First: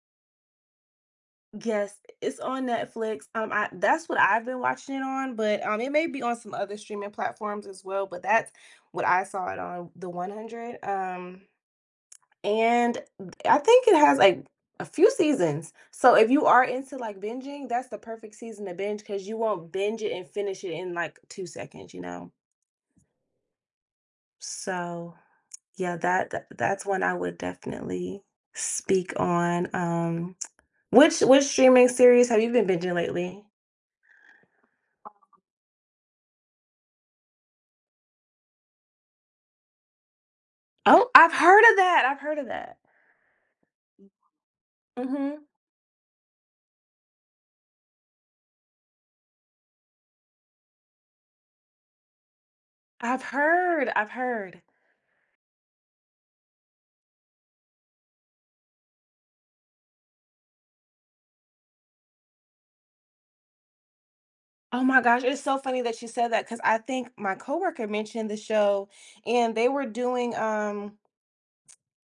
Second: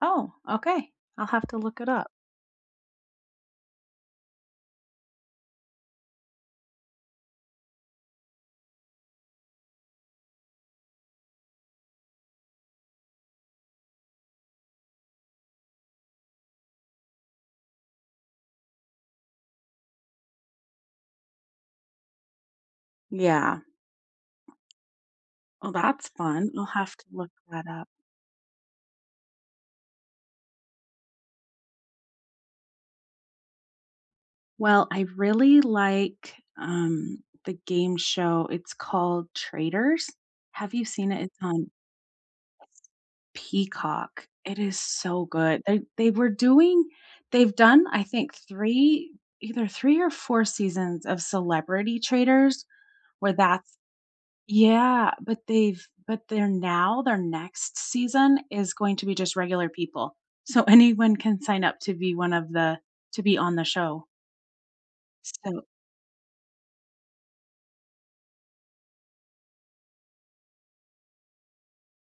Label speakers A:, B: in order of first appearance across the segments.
A: Oh, okay, I'll have to look it
B: Yes,
A: up.
B: it's on Netflix, um, I that's what I've been watching it on, but, um, it may be on some other streaming platforms as well, but that's what I saw it on The 100, um, and I think it has, like, a few seasons, so if you are into, like, binging, that's the perfect season to binge, 'cause you won't binge it and finish it in, like, 2 seconds, you know?
A: Yeah.
B: So,
A: Oh,
B: yeah,
A: that's
B: that th
A: fun, I'll
B: that's
A: have
B: one
A: to
B: I
A: look
B: would
A: that up.
B: definitely speak on, um, which which streaming series have you been binging lately?
A: Well, I really like, um, the game show, it's called Traitors. Have you
B: Oh,
A: seen it?
B: I've
A: It's
B: heard
A: on
B: of that! I've heard of that.
A: Peacock, it is so
B: Mhm.
A: good, they they were doing they've done, I think, 3 either 3 or 4 seasons of Celebrity Traitors,
B: I've
A: where that's
B: heard, I've heard.
A: yeah, but they've but they're now their next season is going to be just regular people, so anyone can sign up to be one of the to be on the show.
B: Oh my gosh, it's so
A: So
B: funny that you said that, 'cause I think my co-worker mentioned the show, and they were doing, um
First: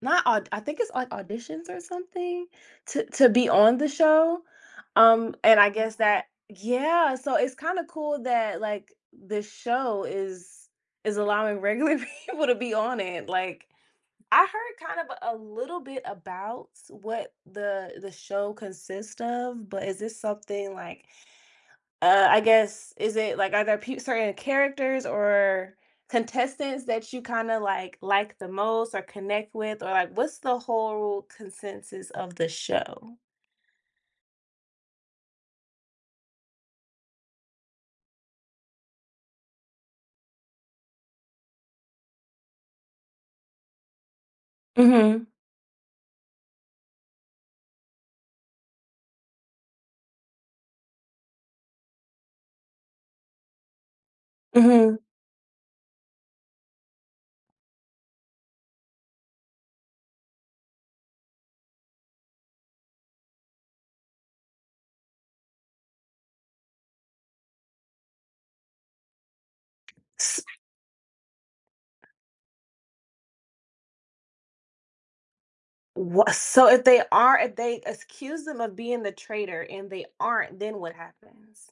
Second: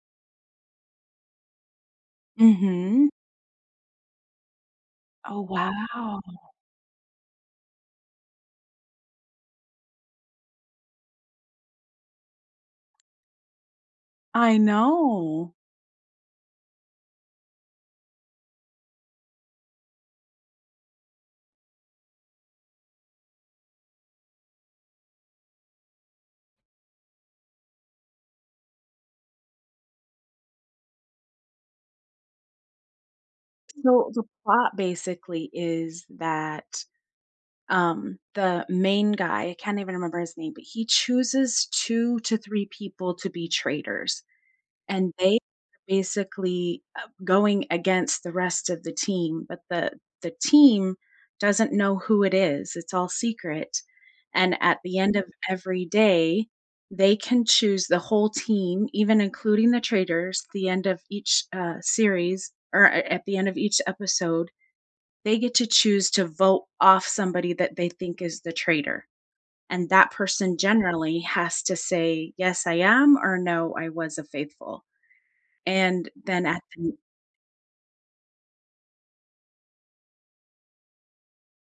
B: not au I think it's, like, auditions or something? To
A: Mhm.
B: to be on the show? Um,
A: Oh,
B: and I guess
A: wow.
B: that yeah, so it's kinda cool that, like, the show is is allowing regular people to be on it, like, I
A: I
B: heard kind of a
A: know.
B: little bit about what the the show consists of, but is this something like, uh, I guess, is it, like are there pe certain characters or contestants that you kinda, like, like the most or connect with? Or, like, what's the whole consensus of the show?
A: So the plot, basically, is that, um, the main guy I can't even remember his name, but he chooses 2 to 3 people to be traitors. And
B: Mhm.
A: they, basically, uh, going against the rest of the team, but the the team doesn't know who it is, it's all secret, and at the
B: Mhm.
A: end of every day, they can choose the whole team, even including the traitors, at the end of each, uh, series or, a at the end of each episode, they get to choose to vote off somebody that they think is the traitor. And that
B: S
A: person generally has to say, "Yes, I am," or "No, I was a faithful." And
B: Wha
A: then at
B: so if
A: the
B: they are if they accuse 'em of being the traitor and they aren't, then what happens?